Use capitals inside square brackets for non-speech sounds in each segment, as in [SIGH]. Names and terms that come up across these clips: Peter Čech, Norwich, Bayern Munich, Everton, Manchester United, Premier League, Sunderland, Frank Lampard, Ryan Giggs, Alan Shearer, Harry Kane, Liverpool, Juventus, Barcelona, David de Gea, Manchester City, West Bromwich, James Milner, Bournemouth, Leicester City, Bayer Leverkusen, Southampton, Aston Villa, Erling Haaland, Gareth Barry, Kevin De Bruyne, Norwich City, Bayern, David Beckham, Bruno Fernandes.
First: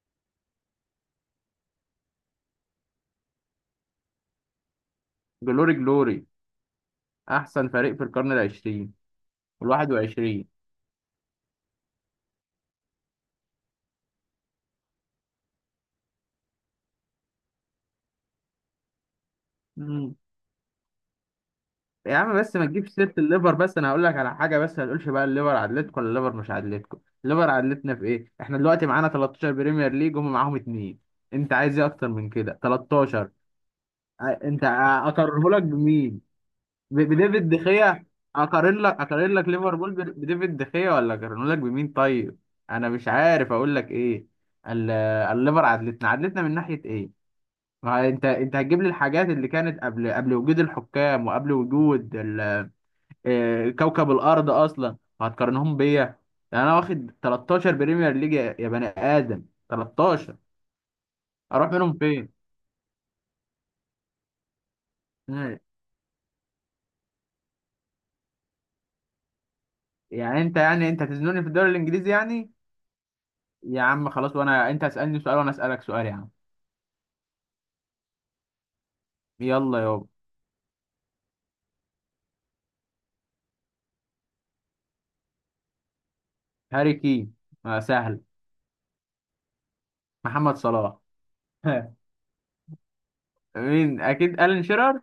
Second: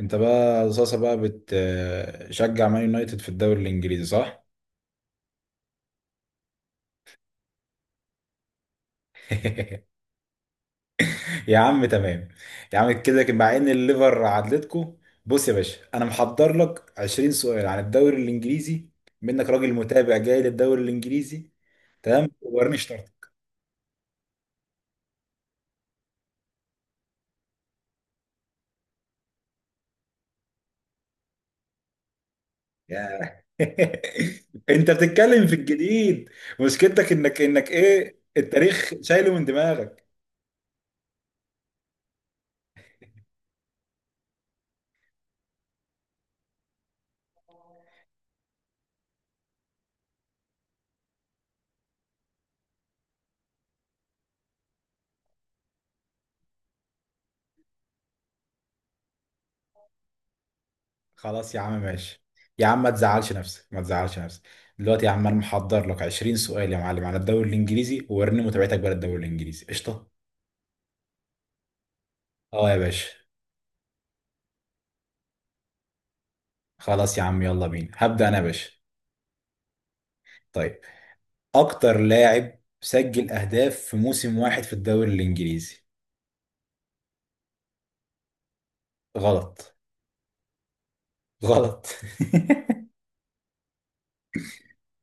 انت بقى صاصة بقى بتشجع مان يونايتد في الدوري الانجليزي صح؟ جلوري جلوري، احسن فريق في القرن العشرين [LAUGHS] والواحد وعشرين. يا عم، تمام. يا عم، كده كده مع ان الليفر عدلتكو. بص يا باشا، انا محضر لك 20 سؤال عن الدوري الانجليزي، منك راجل مم. متابع جاي للدوري الانجليزي. يا تمام، عم بس ما ورني تجيبش سيره شطارتك. الليفر، بس انا هقول لك على حاجه، بس ما تقولش بقى الليفر عدلتكم ولا الليفر مش عدلتكم. الليفر عدلتنا في ايه؟ احنا دلوقتي معانا 13 بريمير ليج، هم معاهم اتنين. انت عايز ايه اكتر من كده؟ 13. يا. [LAUGHS] انت بتتكلم اقرره في لك بمين؟ الجديد. مشكلتك انك بديفيد انك دخيا. ايه، اقارن التاريخ لك اقارن شايله من لك ليفربول دماغك. بديفيد دخيا، ولا اقارنه لك بمين طيب؟ انا مش عارف اقول لك ايه. ال- الليفر عدلتنا من ناحيه ايه؟ ما انت هتجيب لي الحاجات اللي كانت قبل وجود الحكام، وقبل وجود كوكب الارض اصلا وهتقارنهم بيا. يعني انا واخد 13 بريمير ليج، يا بني ادم، 13. خلاص يا اروح عم، منهم ماشي. فين؟ يا عم، ما تزعلش نفسك، ما تزعلش نفسك. دلوقتي يا عم، انا مم. محضر لك 20 سؤال يا معلم على الدوري الانجليزي، ووريني متابعتك بقى للدوري الانجليزي، قشطه. يعني انت هتزنوني في الدوري الانجليزي يعني؟ اه يا باشا. يا عم خلاص، وانا انت اسالني سؤال وانا اسالك سؤال يا عم. خلاص يا عم، يلا بينا، هبدأ انا يا باشا. يلا يابا. طيب. اكتر لاعب سجل اهداف في موسم واحد في الدوري الانجليزي؟ هاري كين. سهل. غلط. محمد صلاح. [LAUGHS] غلط. [LAUGHS] مين؟ اكيد الين شيرر.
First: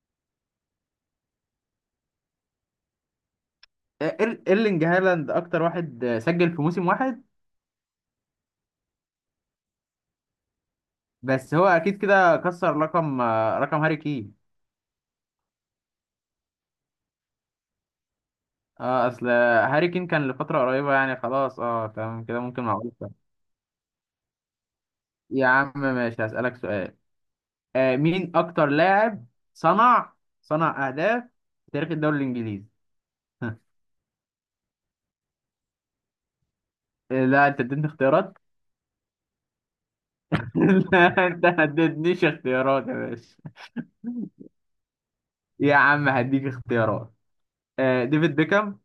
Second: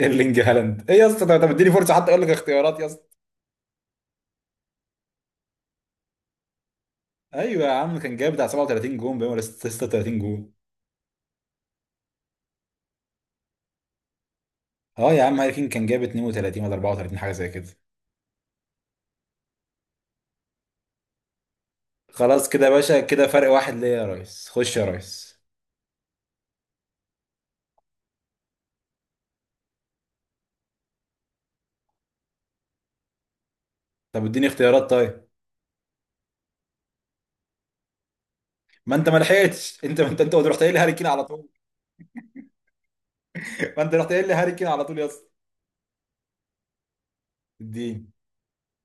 ايرلينج هالاند، ايه يا اسطى، طب اديني فرصه حتى اقول لك اختيارات يا اسطى. ايرلينج هالاند اكتر واحد، سجل في موسم واحد. ايوه يا عم، كان جايب بتاع 37 جون باين، ولا 36 جون؟ بس هو اكيد كده كسر رقم، رقم هاري كين. اه يا عم، هاري كين كان جايب 32 ولا 34، حاجه زي كده. اه اصل هاري كين كان لفتره قريبه يعني، خلاص اه تمام كده، خلاص ممكن كده يا معقولة. باشا، كده فرق واحد ليا يا ريس، خش يا ريس. يا عم ماشي، هسألك سؤال. مين اكتر لاعب صنع صنع اهداف في تاريخ الدوري الانجليزي. [LAUGHS] طب اديني اختيارات طيب. لا انت اديتني اختيارات. ما انت ما لحقتش. [LAUGHS] انت ما انت انت رحت قايل لي هاري [LAUGHS] كين على لا انت طول. ما اديتنيش اختيارات يا باشا. [LAUGHS] ما انت رحت قايل لي هاري كين على طول يا اسطى. يا عم هديك اختيارات. اديني. ديفيد بيكهام،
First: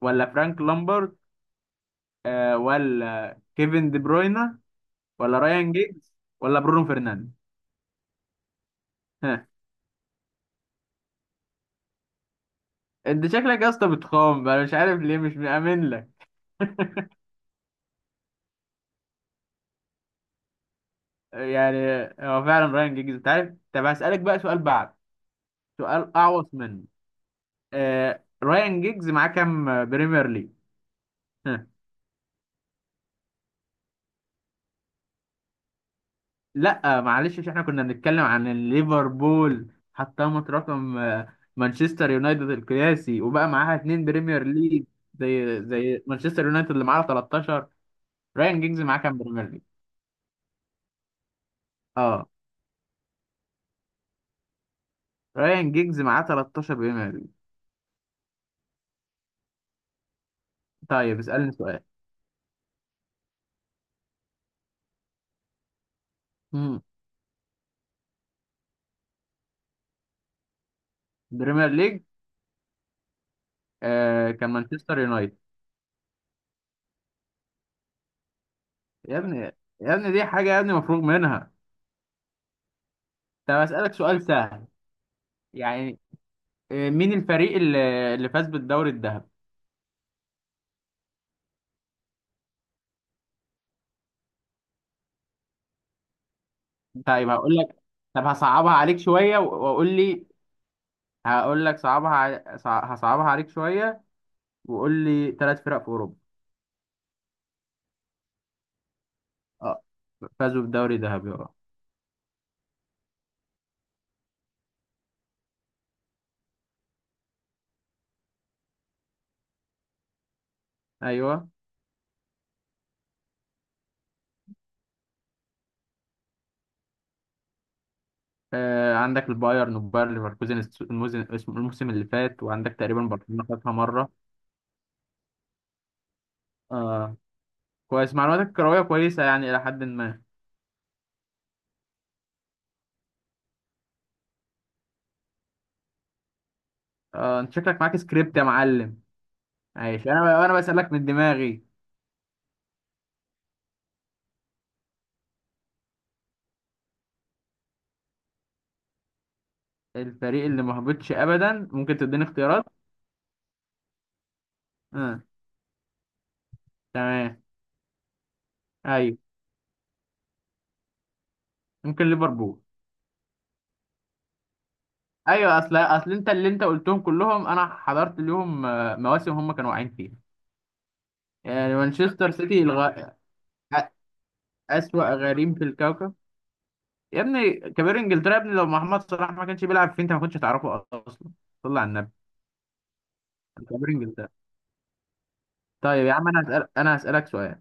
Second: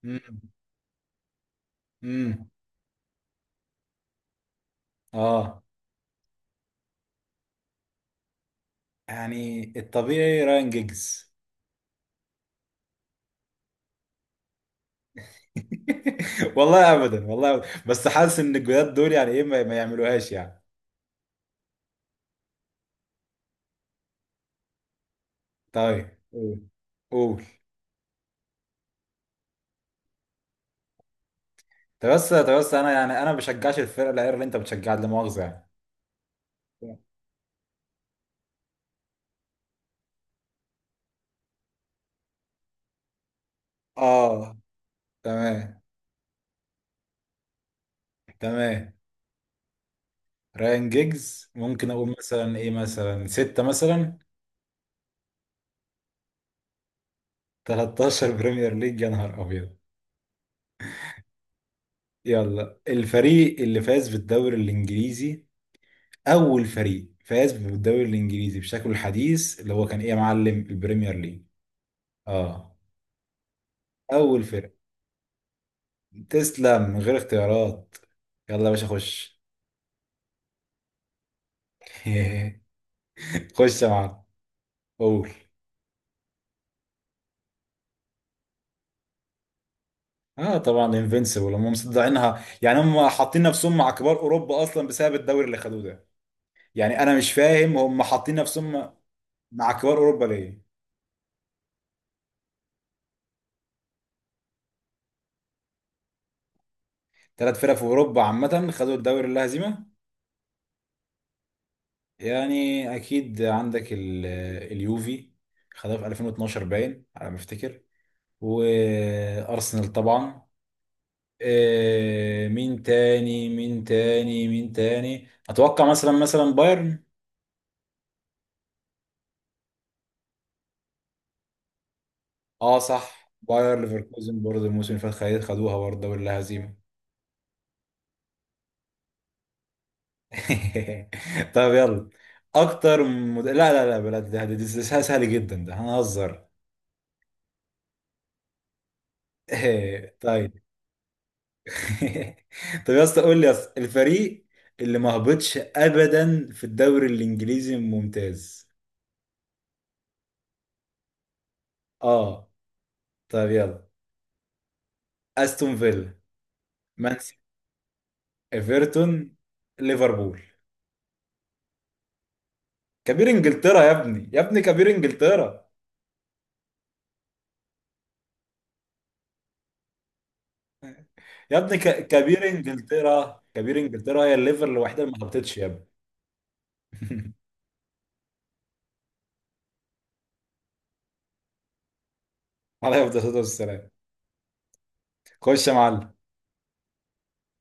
ولا امم. فرانك لامبرد، امم. ولا كيفن دي بروينا، ولا اه. رايان جيجز، ولا برونو فرنانديز. [LAUGHS] يعني الطبيعي راين جيجز. انت شكلك يا اسطى بتخام، انا مش عارف ليه مش مأمن لك. [LAUGHS] والله ابدا، والله أبداً. بس حاسس ان الجداد دول يعني ايه، ما يعملوهاش يعني. يعني هو فعلا رايان جيجز، انت عارف. طب هسألك بقى سؤال بعد سؤال طيب، اعوص قول. منه. قول. رايان جيجز معاه كام بريمير ليج؟ ها. طب بس انا ما بشجعش الفرقه الاير اللي انت بتشجعها، لا مؤاخذه يعني. لا معلش، عشان احنا كنا بنتكلم عن ليفربول حطمت رقم مانشستر يونايتد القياسي وبقى معاها اتنين بريمير اه. ليج. زي تمام. زي مانشستر يونايتد اللي معاها 13. رايان جيجز تمام. معاه كام بريمير ليج؟ رايان جيجز، ممكن اقول اه مثلا ايه، مثلا ستة مثلا. رايان جيجز معاه 13 بريمير ليج. 13 بريمير ليج، يا نهار ابيض. طيب اسألني سؤال. يلا، الفريق اللي فاز بالدوري الانجليزي. اول مم. فريق فاز بالدوري الانجليزي بشكله الحديث، اللي هو كان ايه يا معلم، البريمير ليج؟ بريمير ليج. اه. اول كان فرق. مانشستر يونايتد. تسلم من غير اختيارات. يلا يا باشا، يا ابني، خش. يا ابني دي حاجة يا ابني مفروغ منها. طب [LAUGHS] خش يا أسألك سؤال معلم. سهل. قول. يعني. مين الفريق اللي فاز بالدوري الذهبي؟ اه طبعا، انفينسيبل هم مصدعينها، يعني هم حاطين نفسهم مع كبار اوروبا اصلا بسبب الدوري اللي خدوه ده. يعني انا طيب مش هقول لك. فاهم، هم طب حاطين هصعبها نفسهم عليك شوية مع وقول كبار اوروبا لي. ليه؟ هقول لك هصعبها عليك شوية وقول لي ثلاث فرق في أوروبا. ثلاث فرق في اوروبا عامه خدوا الدوري اللا اه هزيمه. فازوا بالدوري الذهبي اه. يعني اكيد عندك اليوفي، خدها في 2012 باين على ما افتكر. وارسنال طبعا. ايوه. مين تاني، اتوقع مثلا مثلا بايرن. عندك البايرن، وبايرن ليفركوزن الموسم اللي فات، وعندك اه تقريبا صح، برشلونة خدها باير مرة. ليفركوزن برضه الموسم اللي فات خدوها برضه الدوري اللا هزيمه. آه. كويس، معلوماتك الكروية كويسة يعني إلى حد ما. [LAUGHS] طب يلا. لا لا لا بلا، ده سهل سهل جدا، ده هنهزر. اه انت شكلك معاك سكريبت يا معلم. ماشي، [LAUGHS] انا طيب. انا بسألك من دماغي. [LAUGHS] طب يا اسطى قول لي يا اسطى، الفريق اللي ما هبطش ابدا في الدوري الانجليزي الممتاز؟ الفريق اللي ما هبطش ابدا، ممكن تديني اه. اختيارات؟ طب يلا. اه. استون فيلا. مان تمام. سيتي. ايوه. ايفرتون. ليفربول. ممكن ليفربول. كبير انجلترا، يا ابني يا ابني كبير ايوه، انجلترا. اصل انت اللي انت قلتهم كلهم، انا حضرت ليهم مواسم هم كانوا واقعين فيها. يا يعني ابني، مانشستر كبير سيتي انجلترا، كبير أ- انجلترا هي الليفر الوحيده اسوأ اللي ما غريم هبطتش في يا ابني. الكوكب. يا ابني كبير انجلترا، يا ابني لو محمد صلاح ما كانش بيلعب فيه انت ما كنتش هتعرفه اصلا. صلى على النبي. [LAUGHS] عليها الصلاة والسلام. كبير انجلترا. خش يا طيب معلم. يا عم انا هسألك سؤال.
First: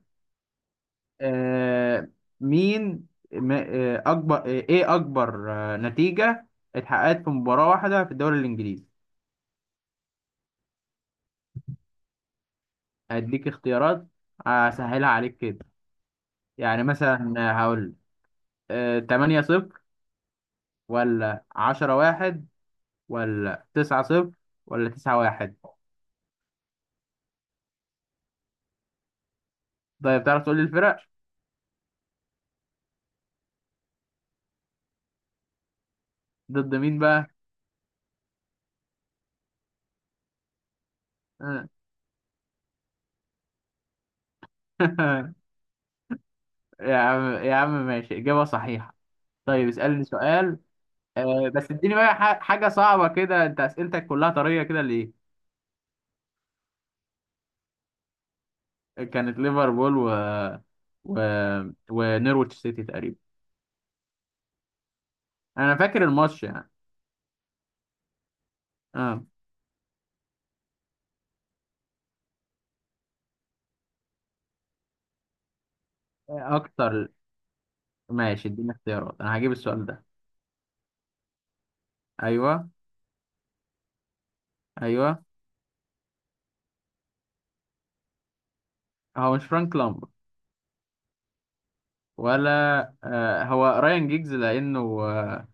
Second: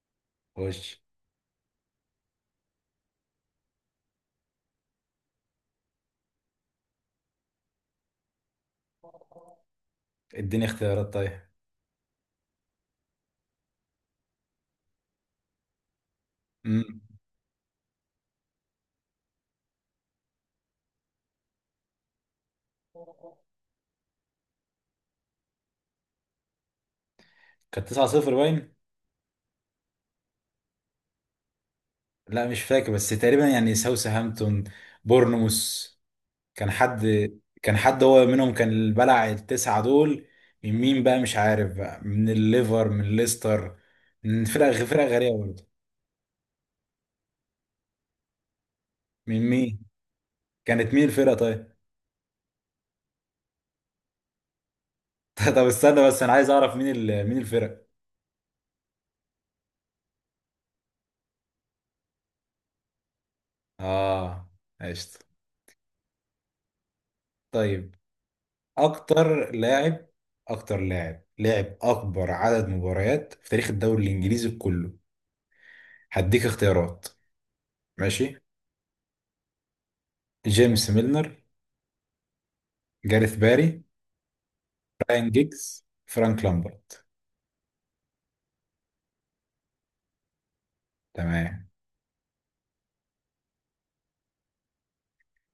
خش. آه، مين ما- آه، اكبر نتيجة اتحققت في مباراة واحدة في الدوري الانجليزي. اديني اختيارات طيب. هديك اختيارات، اسهلها عليك كده. يعني امم. مثلا هقول 8 صفر، ولا 10 واحد، ولا 9 صفر، ولا 9 واحد. كانت 9-0 باين. طيب تعرف تقول لي الفرق؟ لا مش فاكر، بس تقريبا يعني ساوثهامبتون. بورنموث. كان ضد مين حد. بقى؟ كان حد هو منهم، كان اللي بلع التسعة دول. من مين بقى، مش آه. عارف بقى، من الليفر، من ليستر. من فرق غريبة [LAUGHS] برضه. يا عم يا عم ماشي، إجابة صحيحة. من طيب مين؟ اسألني سؤال. كانت مين الفرقة بس طيب؟ اديني بقى حاجة صعبة كده، انت اسئلتك كلها طرية كده ليه؟ [LAUGHS] طب استنى بس، انا عايز اعرف مين الفرق. كانت ليفربول و... ونورويتش سيتي تقريبا. اه. قشطة. انا فاكر الماتش يعني. طيب. اه. اكتر لاعب. اكتر لاعب لاعب اكبر عدد مباريات في تاريخ الدوري الانجليزي كله. هديك اختيارات. اكتر. ماشي. ماشي اديني اختيارات، انا هجيب السؤال ده. جيمس ميلنر. ايوه. جاريث باري. ايوه. راين جيكس، فرانك لامبرد. هو مش فرانك لامبر. تمام. ولا هو رايان جيجز لانه.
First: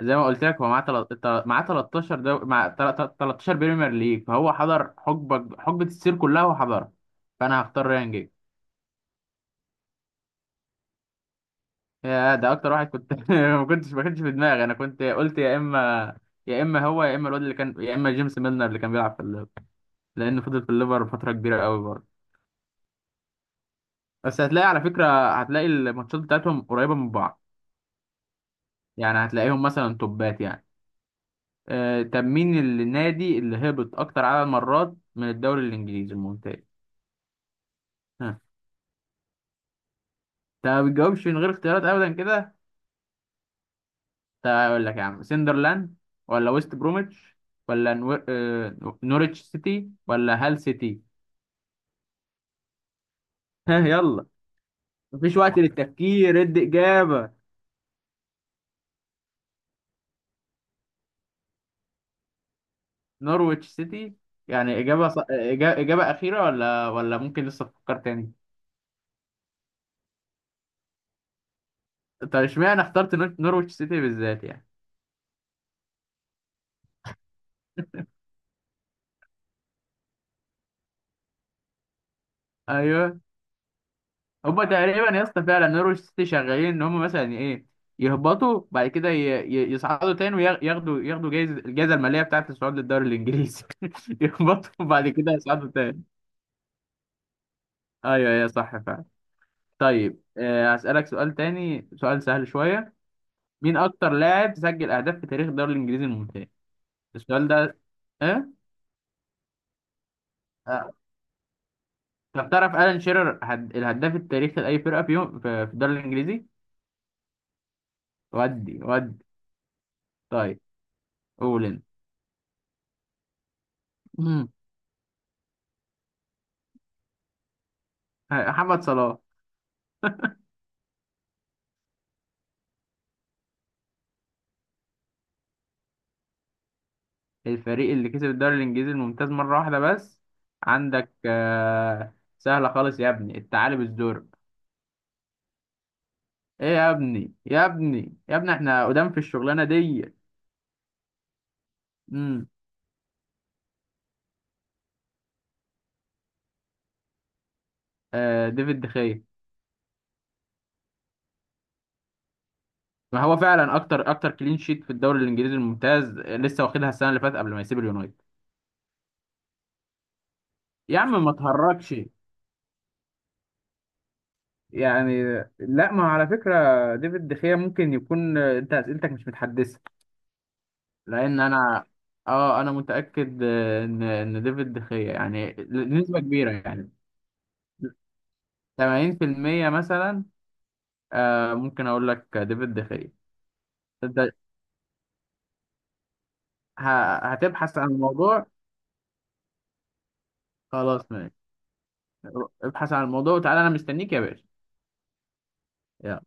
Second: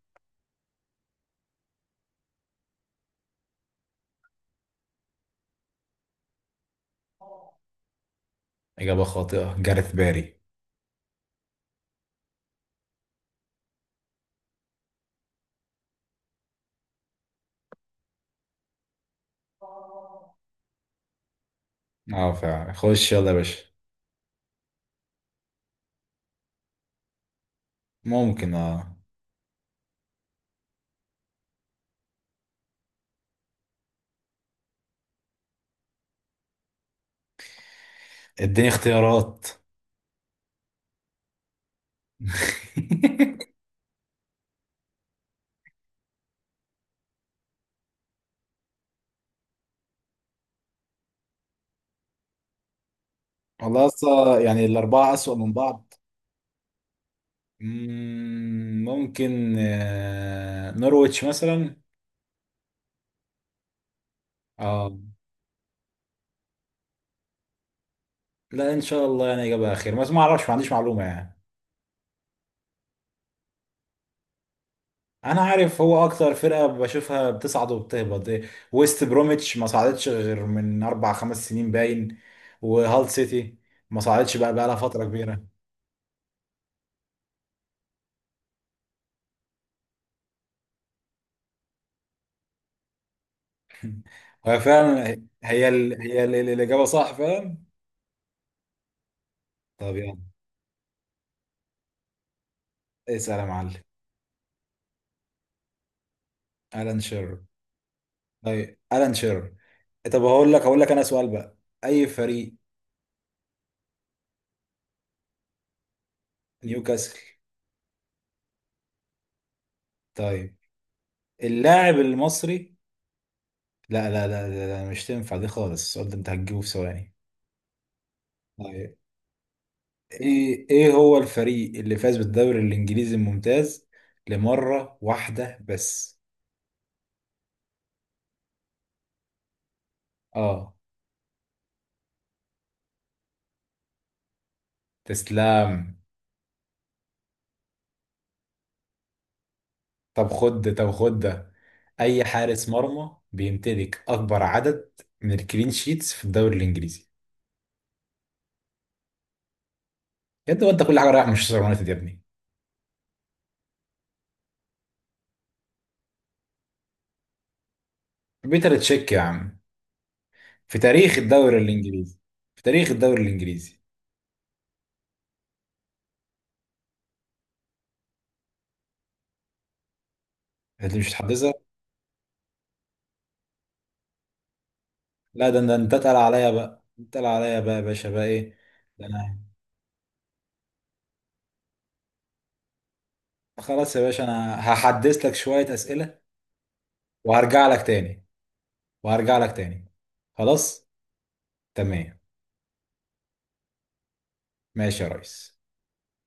زي ما قلت لك هو معاه 13 دو... مع تل- تل- 13 بريمير ليج، فهو حضر حقبه السير كلها وحضرها. فانا هختار رايان جيجز. اجابه خاطئه، جاريث باري. يا، ده اكتر واحد كنت. [LAUGHS] ما كنتش في دماغي، انا كنت قلت يا اما، يا اما هو يا اما الواد اللي كان يا اما جيمس ميلنر اللي كان بيلعب في الليفر لانه فضل في الليفر فتره كبيره قوي برضه. اه فعلا، خش يلا يا باشا. بس هتلاقي على فكره هتلاقي الماتشات بتاعتهم قريبه من بعض، ممكن اه. يعني هتلاقيهم مثلا توبات يعني. طب مين النادي اللي هبط اكتر عدد مرات من الدوري الانجليزي الممتاز؟ ها؟ اديني اختيارات. انت ما بتجاوبش من غير اختيارات ابدا كده. [LAUGHS] طب اقول لك يا عم سندرلاند، ولا ويست بروميتش، ولا نوريتش سيتي، ولا هال سيتي. ها والله يلا، اصلا يعني الاربعه اسوأ مفيش من وقت بعض. للتفكير، ادي إجابة. ممكن نورويتش مثلا. نورويتش سيتي. يعني اه. إجابة أخيرة، ولا ممكن لسه تفكر تاني؟ لا ان شاء الله، يعني اجابه خير، بس ما اعرفش، ما عنديش معلومه يعني. طب اشمعنى اخترت نورويتش سيتي بالذات يعني؟ انا عارف هو اكتر فرقه بشوفها بتصعد وبتهبط. ويست بروميتش ما صعدتش غير من اربع خمس سنين باين. وهال أيوه. سيتي. ما صعدتش بقى هما بقى لها فتره تقريبا يا اسطى كبيره. فعلا نورويتش سيتي شغالين إن هما مثلا إيه، يهبطوا بعد كده يصعدوا تاني وياخدوا الجائزة المالية بتاعة الصعود للدوري الإنجليزي. [LAUGHS] [LAUGHS] هو يهبطوا وبعد فعلا. كده يصعدوا تاني. الاجابه صح فعلا. أيوه أيوه صح فعلا. طب يلا. طيب، هسألك سؤال تاني، سؤال سهل شوية. اسال يا معلم. مين اكتر لاعب سجل اهداف في تاريخ الدوري الانجليزي الممتاز؟ الان شيرر. السؤال ده ايه؟ طيب. الان شيرر. طب هقول لك آه. انا سؤال بقى. اي طب فريق؟ تعرف الان شيرر الهداف التاريخي لاي فرقه في يوم في الدوري الانجليزي؟ نيوكاسل. ودي. طيب. طيب قول انت. اللاعب المصري. لا لا لا مم. لا لا، مش تنفع دي خالص، السؤال ده انت هتجيبه في ثواني. محمد طيب. صلاح. ايه هو الفريق اللي فاز بالدوري الانجليزي الممتاز لمرة واحدة بس؟ الفريق اللي كسب الدوري الانجليزي الممتاز مره واحده بس. اه. عندك سهله خالص يا ابني، الثعالب الزرق. تسلام. ايه يا ابني يا ابني يا ابني احنا قدام في الشغلانه دي. طب خد ده. اي امم حارس مرمى بيمتلك اكبر عدد من الكلين شيتس في الدوري الانجليزي؟ ديفيد دخيا. يا ابني وانت كل حاجه رايح مانشستر يونايتد، يا ابني. ما هو فعلا اكتر كلين شيت في الدوري الانجليزي الممتاز، لسه واخدها السنه اللي فاتت قبل ما يسيب اليونايتد. بيتر تشيك يا عم. في يا تاريخ عم ما الدوري تهرجش. الانجليزي. في تاريخ الدوري الانجليزي. يعني. لا ما على فكره ديفيد دخيا ممكن يكون، انت اسئلتك مش متحدثه، انت مش لان هتحدثها. انا اه انا متاكد ان ديفيد دخيا لا، يعني ده انت تقل نسبه عليا كبيره بقى، يعني. انت تقل عليا بقى يا باشا، بقى ايه. ده انا. 80% مثلا. ممكن اقول لك ديفيد دخيا. خلاص يا باشا، انت انا هحدث لك شوية أسئلة. وهرجع هتبحث لك عن تاني. الموضوع. وهرجع لك تاني. خلاص. خلاص ماشي. تمام. ابحث عن الموضوع وتعالى انا مستنيك يا باشا. ماشي يا ريس. يلا.